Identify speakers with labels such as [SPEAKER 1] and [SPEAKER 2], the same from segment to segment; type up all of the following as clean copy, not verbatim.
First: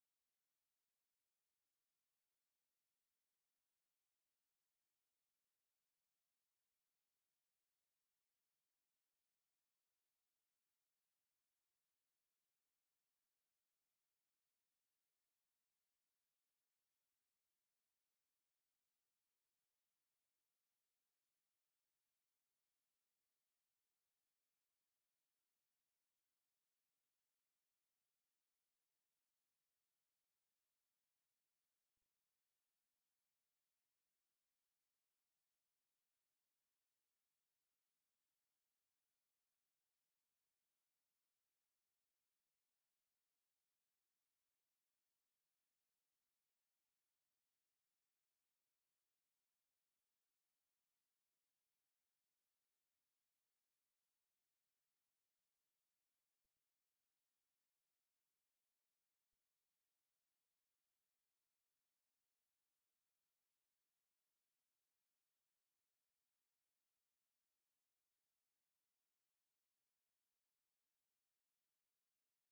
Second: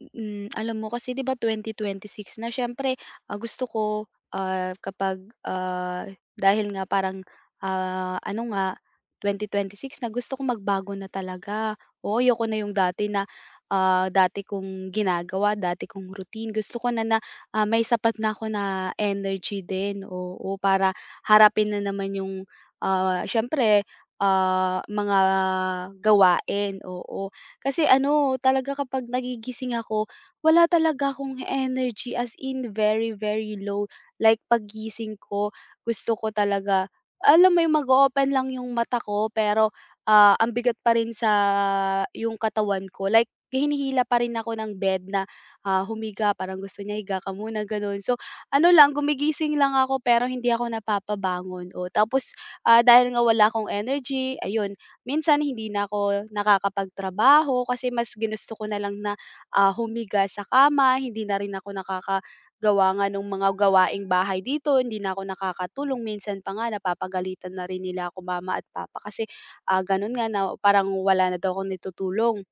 [SPEAKER 1] Alam mo kasi 'di ba 2026 na siyempre, gusto ko, kapag, dahil nga parang, ano nga 2026 na gusto ko magbago na talaga. Oo, ayoko na yung dati na, dati kong ginagawa, dati kong routine. Gusto ko na na, ah, may sapat na ako na energy din, oo, para harapin na naman yung, siyempre, mga gawain, oo. Kasi ano, talaga kapag nagigising ako, wala talaga akong energy as in very, very low. Like paggising ko, gusto ko talaga, alam mo yung mag-open lang yung mata ko, pero ang bigat pa rin sa yung katawan ko. Like, hinihila pa rin ako ng bed na humiga, parang gusto niya higa ka muna, ganun. So, ano lang, gumigising lang ako pero hindi ako napapabangon. O, tapos, dahil nga wala akong energy, ayun, minsan hindi na ako nakakapagtrabaho kasi mas ginusto ko na lang na, humiga sa kama, hindi na rin ako nakakagawa nga ng mga gawaing bahay dito, hindi na ako nakakatulong. Minsan pa nga napapagalitan na rin nila ako mama at papa kasi, gano'n nga na parang wala na daw akong naitutulong.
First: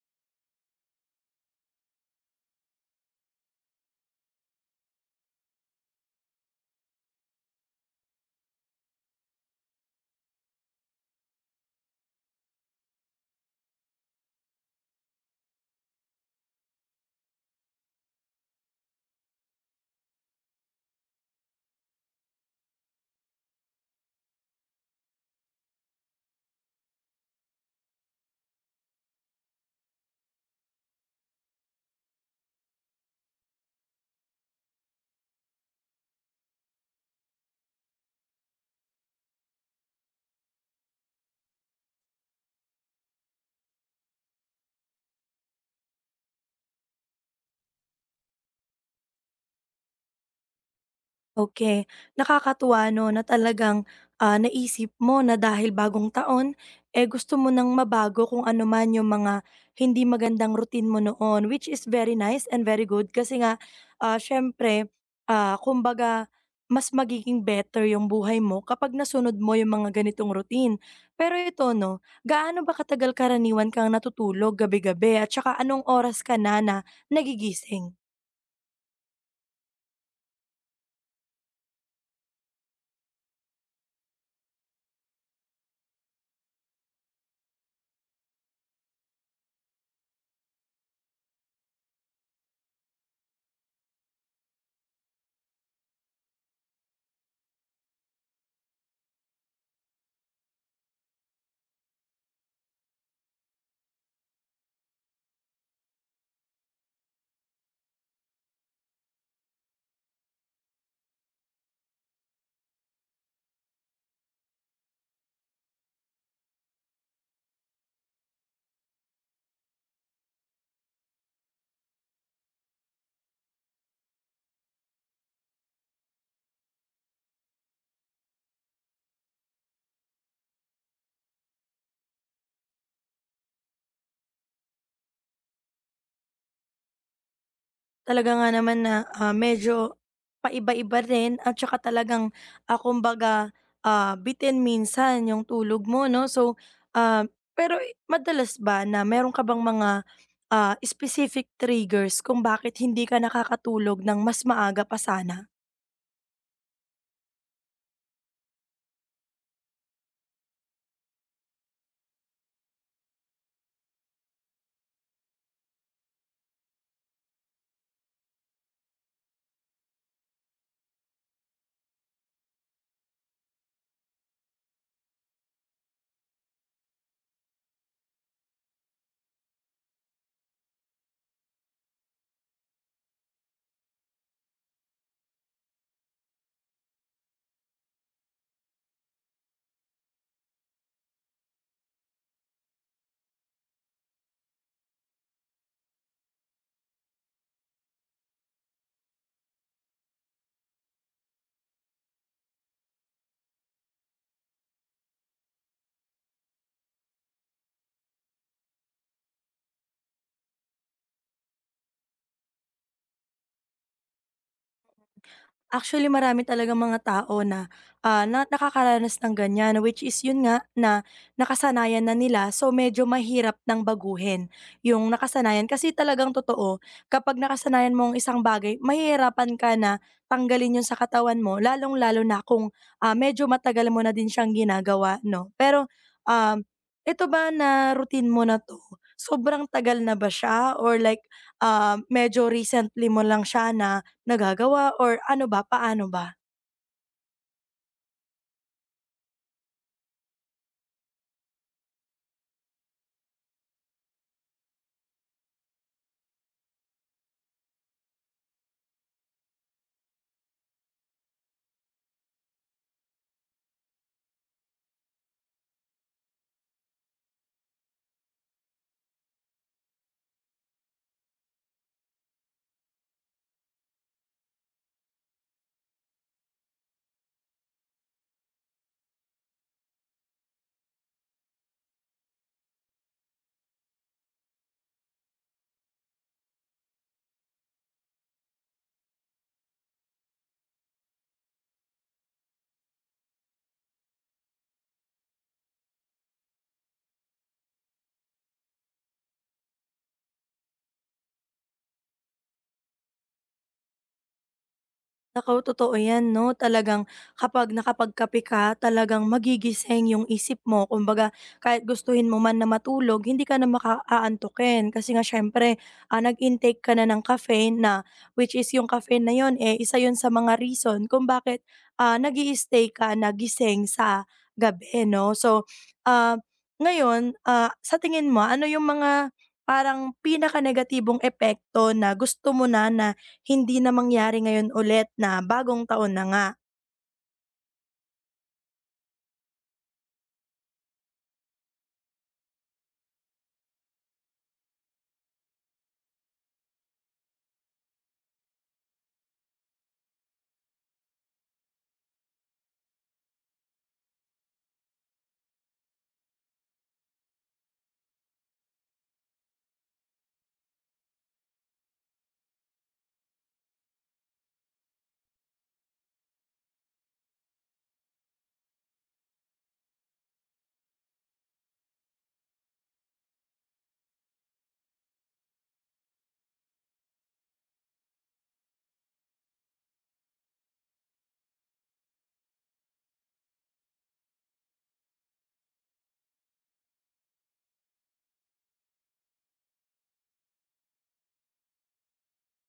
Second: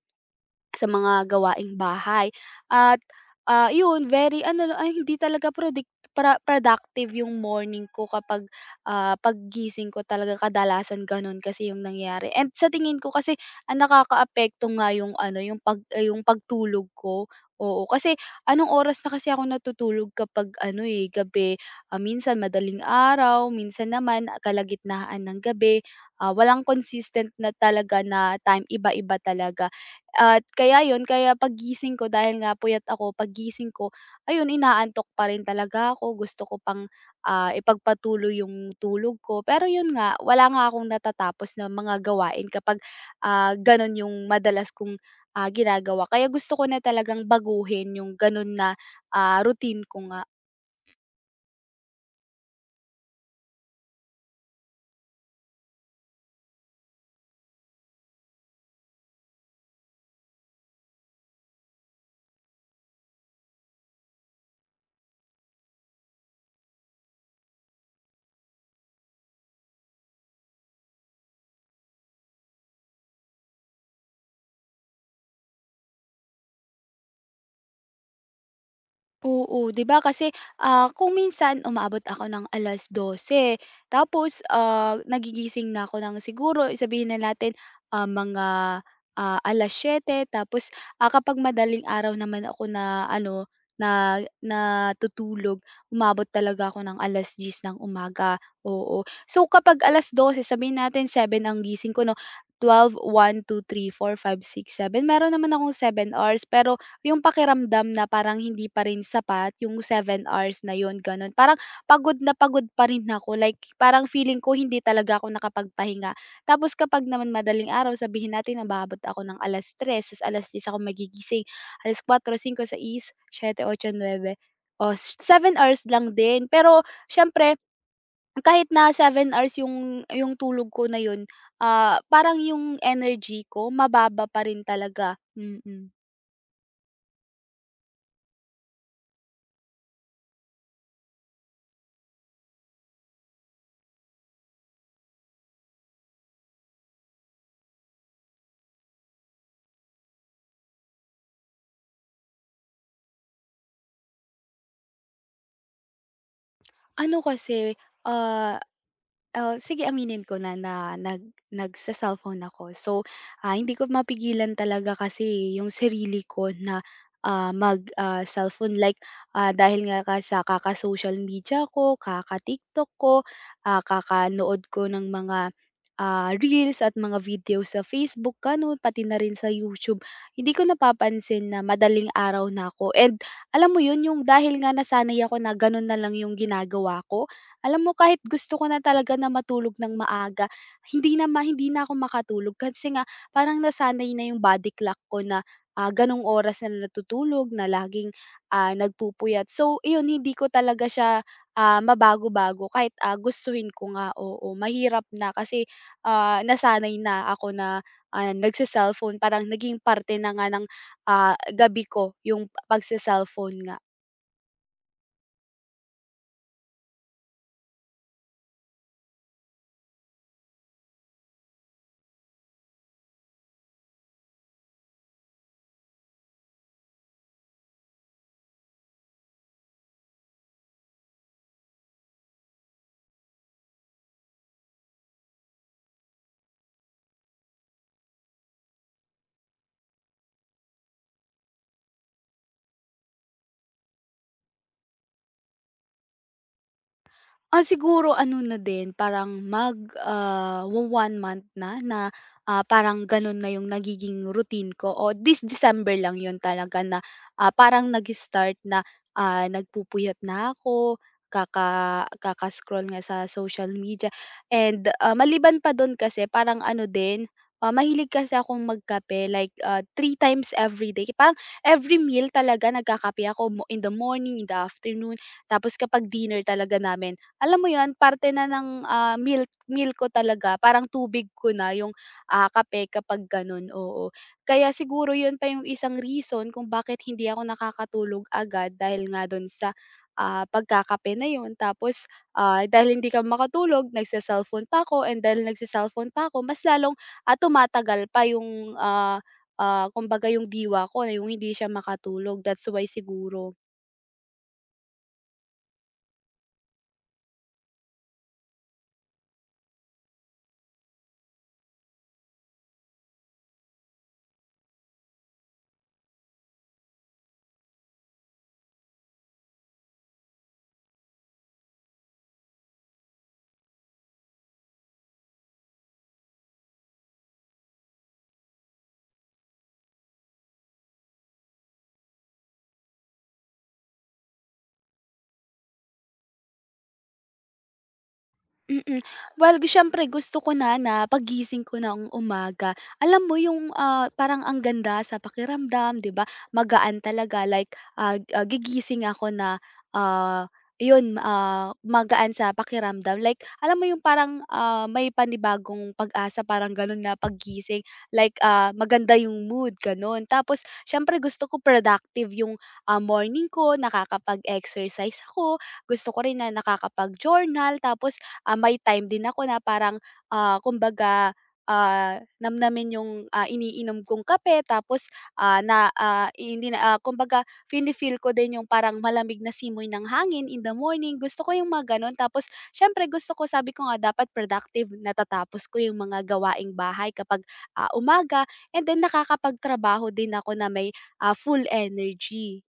[SPEAKER 1] Sa mga gawaing bahay at, yun very ano ay hindi talaga prodic pra productive yung morning ko kapag, paggising ko talaga kadalasan ganun kasi yung nangyayari and sa tingin ko kasi ang nakakaapekto nga yung ano yung yung pagtulog ko, oo. Kasi anong oras na kasi ako natutulog kapag ano, eh, gabi, minsan madaling araw, minsan naman kalagitnaan ng gabi, walang consistent na talaga na time, iba-iba talaga. At kaya yun, kaya pagising ko dahil nga puyat ako, pagising ko ayun inaantok pa rin talaga ako, gusto ko pang, ipagpatuloy yung tulog ko. Pero yun nga, wala nga akong natatapos na mga gawain kapag, ganun yung madalas kong, ginagawa. Kaya gusto ko na talagang baguhin yung ganun na, routine ko nga.
[SPEAKER 2] Okay, nakakatuwa 'no na talagang, naisip mo na dahil bagong taon, eh, gusto mo ng mabago kung ano man yung mga hindi magandang routine mo noon, which is very nice and very good kasi nga, siyempre, kumbaga mas magiging better yung buhay mo kapag nasunod mo yung mga ganitong routine. Pero ito 'no, gaano ba katagal karaniwan kang natutulog gabi-gabi at saka anong oras ka na na nagigising?
[SPEAKER 1] Oo, 'di ba kasi, kung minsan umaabot ako ng alas dose, tapos, nagigising na ako ng siguro sabihin na natin, mga, ah, 7:00 tapos, kapag madaling araw naman ako na ano, na natutulog, umabot talaga ako ng 10:00 ng umaga, oo. So kapag alas dose, sabihin natin seven ang gising ko 'no, twelve, one, two, three, four, five, six, seven, meron naman akong 7 hours pero yung pakiramdam na parang hindi pa rin sapat yung 7 hours na yun, gano'n. Parang pagod na pagod pa rin ako, like parang feeling ko hindi talaga ako nakapagpahinga. Tapos kapag naman madaling araw, sabihin natin nag-aabot ako ng 3:00 ta's 10:00 ako magigising. 4:00, 5:00, 6:00, 7:00, 8:00, 9:00. Oh, 7 hours lang din. Pero siyempre kahit na 7 hours yung tulog ko na yun, parang yung energy ko mababa pa rin talaga. Mm. Mm.
[SPEAKER 2] Talaga nga naman na, medyo paiba-iba rin at saka talagang, kumbaga, bitin minsan yung tulog mo 'no. So, ah, pero madalas ba na meron ka bang mga, specific triggers kung bakit hindi ka nakakatulog ng mas maaga pa sana?
[SPEAKER 1] Ano kasi, ah, sige aminin ko na na nagse-cellphone ako. So, hindi ko mapigilan talaga kasi yung sarili ko na, cellphone like, dahil nga ka sa kaka-social media ko, kaka-TikTok ko, kakanood ko ng mga, reels at mga video sa Facebook, gano'n, pati na rin sa YouTube. Hindi ko napapansin na madaling araw na ako and alam mo yun, yung dahil nga nasanay ako na ganun na lang yung ginagawa ko, alam mo kahit gusto ko na talaga na matulog ng maaga, hindi na ako makatulog kasi nga parang nasanay na yung body clock ko na, ganong oras na natutulog, na laging, nagpupuyat. So yun hindi ko talaga siya, mabago-bago kahit, gustuhin ko nga, oo. Mahirap na kasi, nasanay na ako na, nagse-cellphone parang naging parte na nga ng gabi ko yung pagse-cellphone nga.
[SPEAKER 2] Actually, marami talagang mga tao na, na nakakaranas ng ganyan, which is yun nga na nakasanayan na nila, so medyo mahirap ng baguhin yung nakasanayan. Kasi talagang totoo, kapag nakasanayan mo ang isang bagay, mahihirapan ka na tanggalin yun sa katawan mo, lalong-lalo na kung medyo matagal mo na din siyang ginagawa, no? Pero, um, ito ba na routine mo na to, sobrang tagal na ba siya or like, medyo recently mo lang siya na nagagawa or ano ba, paano ba?
[SPEAKER 1] Siguro ano na din parang mag, ah, wo-1 month na na, parang gano'n na 'yung nagiging routine ko o this December lang 'yun talaga na, parang nag-start na, nagpupuyat na ako, kaka-scroll nga sa social media and, maliban pa do'n kasi parang ano din, mahilig kasi akong magkape like, 3 times every day parang every meal talaga nagkakape ako mo in the morning, in the afternoon, tapos kapag dinner talaga namin alam mo 'yun, parte na ng, meal meal ko talaga, parang tubig ko na yung, kape kapag gano'n, oo. Kaya siguro 'yun pa yung isang reason kung bakit hindi ako nakakatulog agad dahil nga do'n sa, pagkakape na 'yun. Tapos, dahil hindi ka makatulog nagse-cellphone pa ako and dahil nagse-cellphone pa ako mas lalong, tumatagal pa yung, kumbaga yung diwa ko, na yung hindi siya makatulog, that's why siguro.
[SPEAKER 2] Naku, totoo 'yan 'no. Talagang kapag nakapagkape ka, talagang magigising yung isip mo. Kumbaga, kahit gustuhin mo man na matulog, hindi ka na kasi nga siyempre, nag-intake ka na ng caffeine na which is yung caffeine na 'yun, eh, isa yon sa mga reason kung bakit, nag stay ka na sa gabi 'no. So, ah, ngayon, sa tingin mo ano yung mga parang pinaka negatibong epekto na gusto mo na na hindi na mangyari ngayon ulit na bagong taon na nga.
[SPEAKER 1] Mm. Well, siyempre gusto ko na na paggising ko ng umaga, alam mo yung, parang ang ganda sa pakiramdam, 'di ba? Magaan talaga like, gigising ako na, ah, yun, magaan sa pakiramdam. Like alam mo yung parang, may panibagong pag-asa parang ganun na paggising, like, maganda yung mood ganun. Tapos siyempre gusto ko productive yung, morning ko, nakakapag-exercise ako, gusto ko rin na nakakapag-journal tapos may time din ako na parang, kumbaga, namnamin yung, iniinom kong kape tapos, hindi na, kumbaga feel ko din yung parang malamig na simoy ng hangin in the morning, gusto ko yung mga gano'n. Tapos siyempre gusto ko sabi ko nga dapat productive, natatapos ko yung mga gawaing bahay kapag, umaga and then nakakapagtrabaho din ako na may, full energy.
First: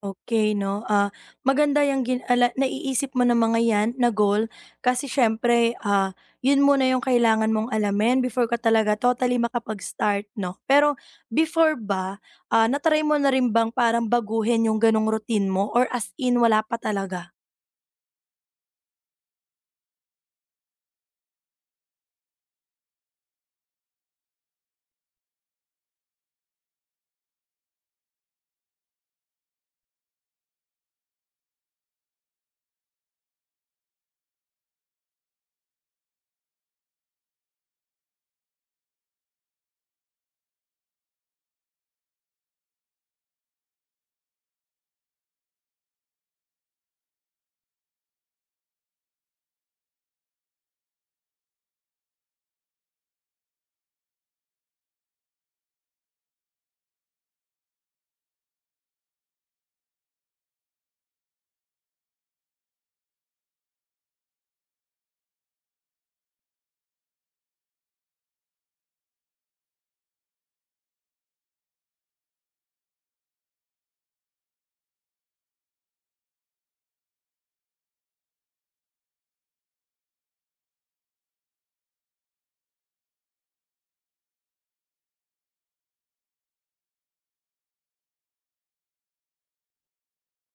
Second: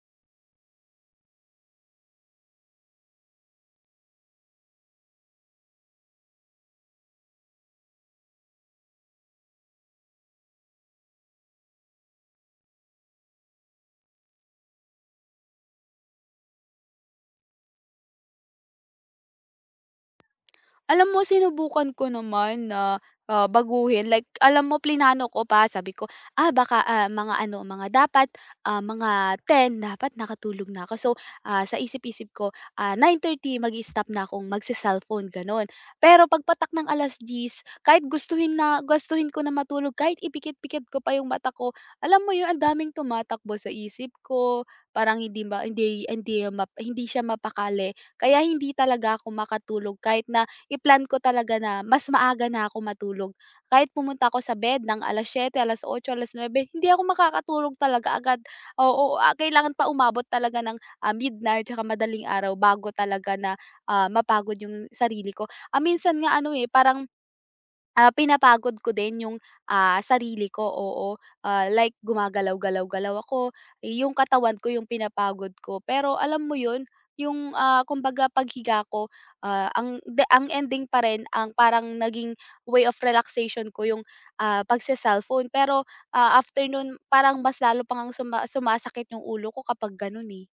[SPEAKER 2] Okay 'no. Maganda yung ala naiisip mo na mga 'yan na goal kasi siyempre, 'yun muna yung kailangan mong alamin before ka talaga totally makapag-start 'no. Pero before ba, na mo na rin bang parang baguhin yung gano'ng routine mo or as in wala pa talaga?
[SPEAKER 1] Alam mo sinubukan ko naman na, baguhin like alam mo plinano ko pa sabi ko, baka, mga ano mga dapat, mga ten dapat nakatulog na ako. So, sa isip-isip ko, 9:30 mag stop na akong magse-cellphone gano'n. Pero pagpatak ng 10:00 kahit gustuhin na gustuhin ko na matulog kahit ipikit-pikit ko pa yung mata ko, alam mo yun ang daming tumatakbo sa isip ko, parang hindi ma hindi hindi map hindi siya mapakali. Kaya hindi talaga ako makatulog kahit na i-plan ko talaga na mas maaga na ako matulog. Kahit pumunta ako sa bed ng 7:00, alas 9:00, hindi ako makakatulog talaga agad. Oo, kailangan pa umabot talaga ng, midnight tsaka madaling araw bago talaga na, mapagod yung sarili ko. Minsan nga ano, eh, parang pinapagod ko din yung, sarili ko, oo. Like gumagalaw-galaw-galaw ako, yung katawan ko yung pinapagod ko. Pero alam mo yun, yung, kumbaga paghiga ko, ang ending pa rin ang parang naging way of relaxation ko yung, pagse-cellphone. Pero, after nun parang mas lalo pang ngang sumasakit yung ulo ko kapag ganun, eh.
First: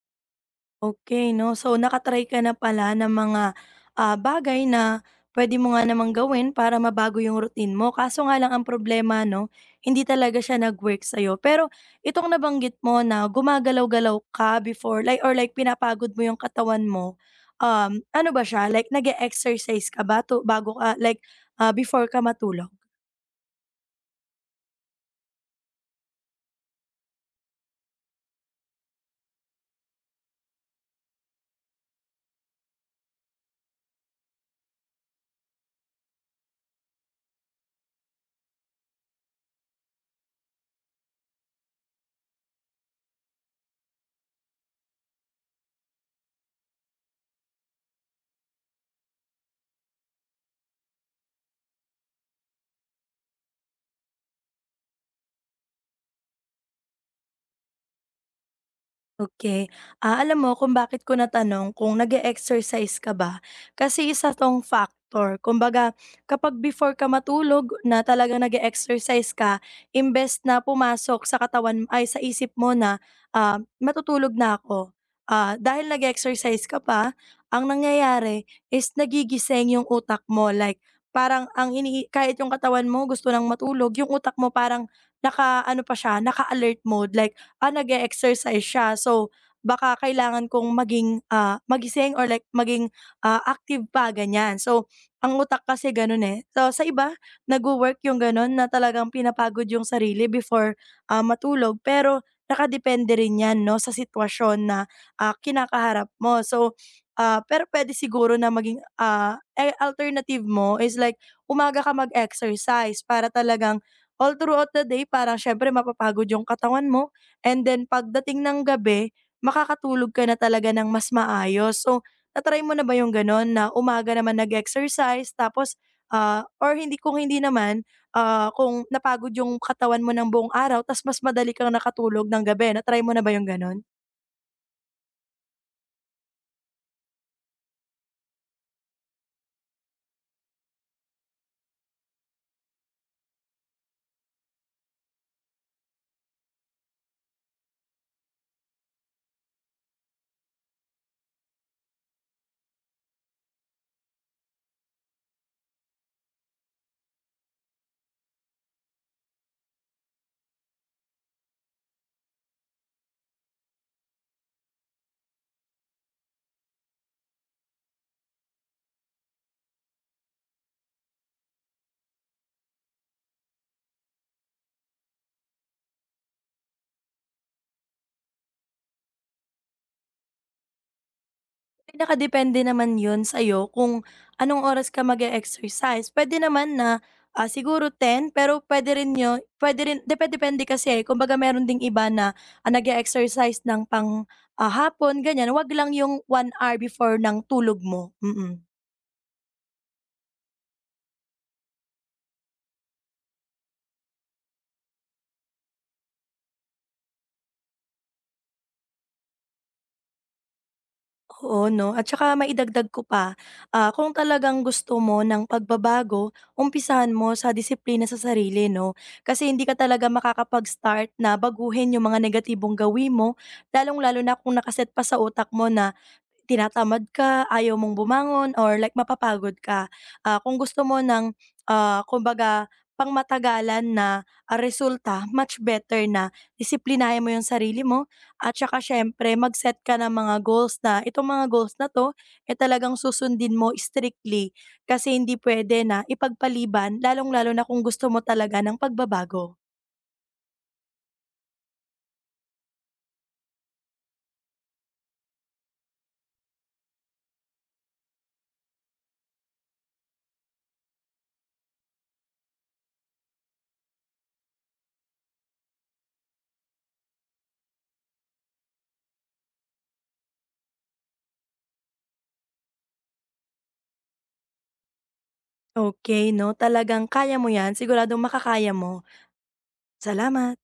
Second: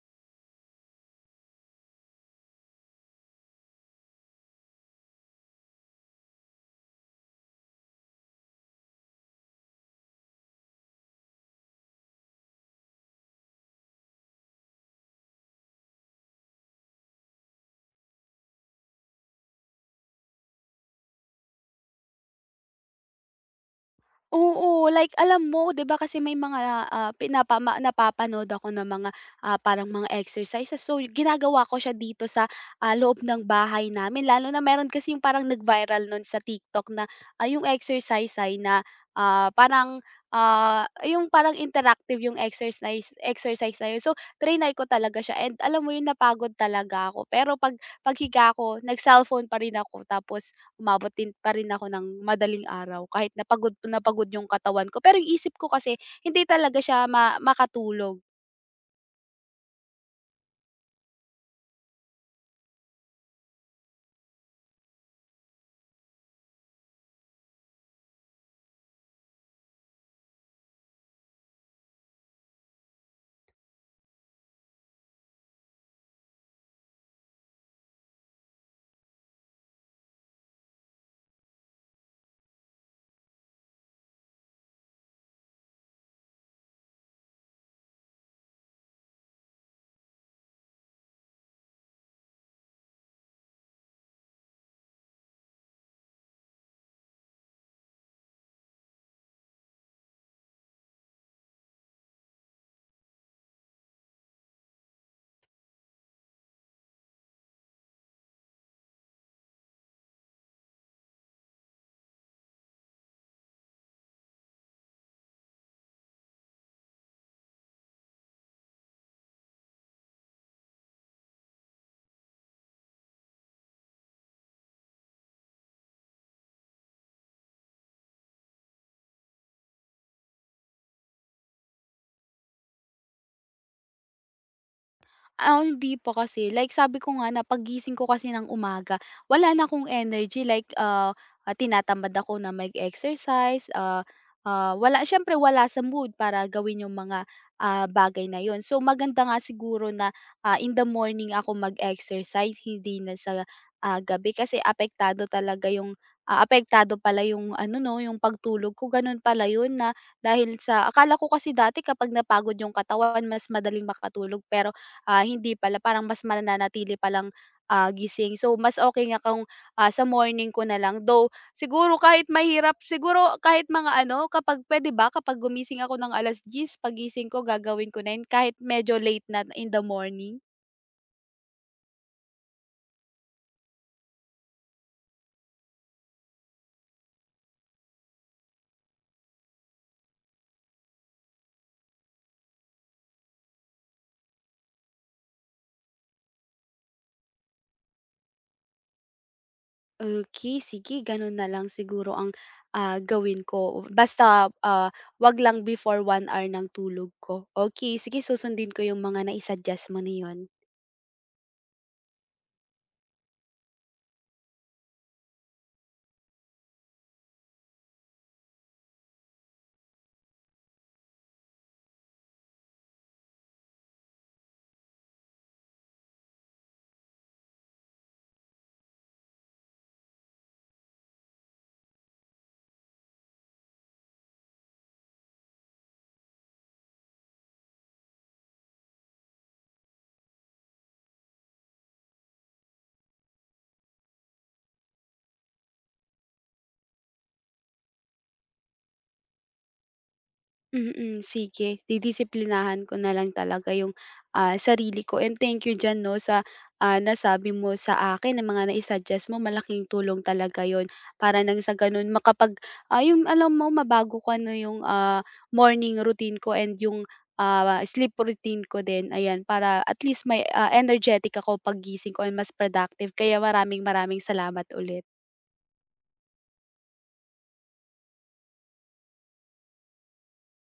[SPEAKER 2] Okay 'no. So naka na pala ng mga, bagay na pwede mo nga namang gawin para mabago yung routine mo. Kaso nga lang ang problema 'no, hindi talaga siya nag-work sa'yo. Pero itong nabanggit mo na gumagalaw-galaw ka before like or like pinapagod mo yung katawan mo, ano ba siya, like nag exercise ka ba bago ka like, before ka matulog?
[SPEAKER 1] Oo, like alam mo 'di ba kasi may mga, napapanood ako ng mga, parang mga exercises so ginagawa ko siya dito sa, loob ng bahay namin lalo na meron kasi yung parang nag-viral nun sa TikTok na, yung exercise ay na, ah, parang, ah, yung parang interactive yung exercise exercise na yun. So triny ko talaga siya and alam mo yun napagod talaga ako pero 'pag paghiga ko nag-cellphone pa rin ako tapos, umabot din pa rin ako ng madaling araw kahit na pagod yung katawan ko. Pero yung isip ko kasi hindi talaga siya makatulog.
[SPEAKER 2] Okay. Alam mo kung bakit ko natanong kung nag exercise ka ba, kasi isa 'tong factor. Kumbaga, kapag before ka matulog na talaga nag exercise ka, imbes na pumasok sa katawan ay sa isip mo na, matutulog na ako, dahil nag exercise ka pa, ang nangyayari is nagigising yung utak mo. Like, parang ang kahit yung katawan mo gusto nang matulog, yung utak mo parang naka ano pa siya, naka-alert mode. Like, nag exercise siya. So, baka kailangan kong maging, magising or like maging, active pa, ganyan. So, ang utak kasi gano'n, eh. So, sa iba nagwo-work yung gano'n na talagang pinapagod yung sarili before, matulog. Pero nakadepende rin 'yan 'no, sa sitwasyon na, kinakaharap mo. So, pero pwede siguro na maging, eh, alternative mo is like umaga ka mag-exercise para talagang all throughout the day parang siyempre mapapagod yung katawan mo and then pagdating ng gabi, makakatulog ka na talaga ng mas maayos. So, natry mo na ba yung gano'n na umaga naman nag-exercise tapos, or hindi kung hindi naman, kung napagod yung katawan mo ng buong araw ta's mas madali kang nakatulog ng gabi, natry mo na ba yung gano'n?
[SPEAKER 1] Hindi pa kasi. Like sabi ko nga na paggising ko kasi ng umaga, wala na akong energy like, tinatamad ako na mag-exercise, wala siyempre wala sa mood para gawin yung mga, bagay na yun. So maganda nga siguro na, in the morning ako mag-exercise hindi na sa, gabi kasi apektado talaga yung, apektado pala yung ano 'no, yung pagtulog ko ganun pala yun na dahil sa akala ko kasi dati kapag napagod yung katawan mas madaling makatulog pero hindi pala parang mas mananatili palang, gising. So, mas okay nga kung, sa morning ko na lang. Though, siguro kahit mahirap siguro kahit mga ano kapag pwede ba kapag gumising ako ng 10:00 pagising ko gagawin ko na yun kahit medyo late na in the morning?
[SPEAKER 2] Ay, nakadepende naman 'yun sa'yo kung anong oras ka mag exercise pwede naman na, siguro 10 pero puwede rin 'yu puwede rin dep- depende kasi, eh. Kumbaga meron ding iba na, nag exercise ng pang, hapon, ganyan wag lang 'yung 1 hour before ng tulog mo. Mm. Mm.
[SPEAKER 1] Okay sige ganun na lang siguro ang, gawin ko. Basta, 'wag lang before 1 hour ng tulog ko. Okay sige susundin ko yung mga nai-suggest mo na yun.
[SPEAKER 2] Oo 'no, at saka maidagdag ko pa, kung talagang gusto mo ng pagbabago, umpisahan mo sa disiplina sa sarili 'no. Kasi hindi ka talaga makakapag-start na baguhin yung mga negatibong gawin mo, lalong-lalo na kung nakaset pa sa utak mo na tinatamad ka, ayaw mong bumangon or like mapapagod ka. Kung gusto mo ng, kumbaga pangmatagalan na, resulta, much better na disiplinahin mo yung sarili mo at saka siyempre mag-set ka ng mga goals na itong mga goals na 'to, eh, talagang susundin mo strictly. Kasi hindi pwede na ipagpaliban lalong-lalo na kung gusto mo talaga ng pagbabago.
[SPEAKER 1] Mm, sige didisiplinahan ko na lang talaga yung, sarili ko and thank you diyan 'no sa, nasabi mo sa akin ng mga nai-suggest mo malaking tulong talaga yon. Para nang sa ganun makapag yung alam mo mabago ko ano yung, morning routine ko and yung, sleep routine ko din ayan para at least may, energetic ako paggising ko and mas productive kaya maraming maraming salamat ulit.
[SPEAKER 2] Okay 'no, talagang kaya mo 'yan, siguradong makakaya mo. Salamat.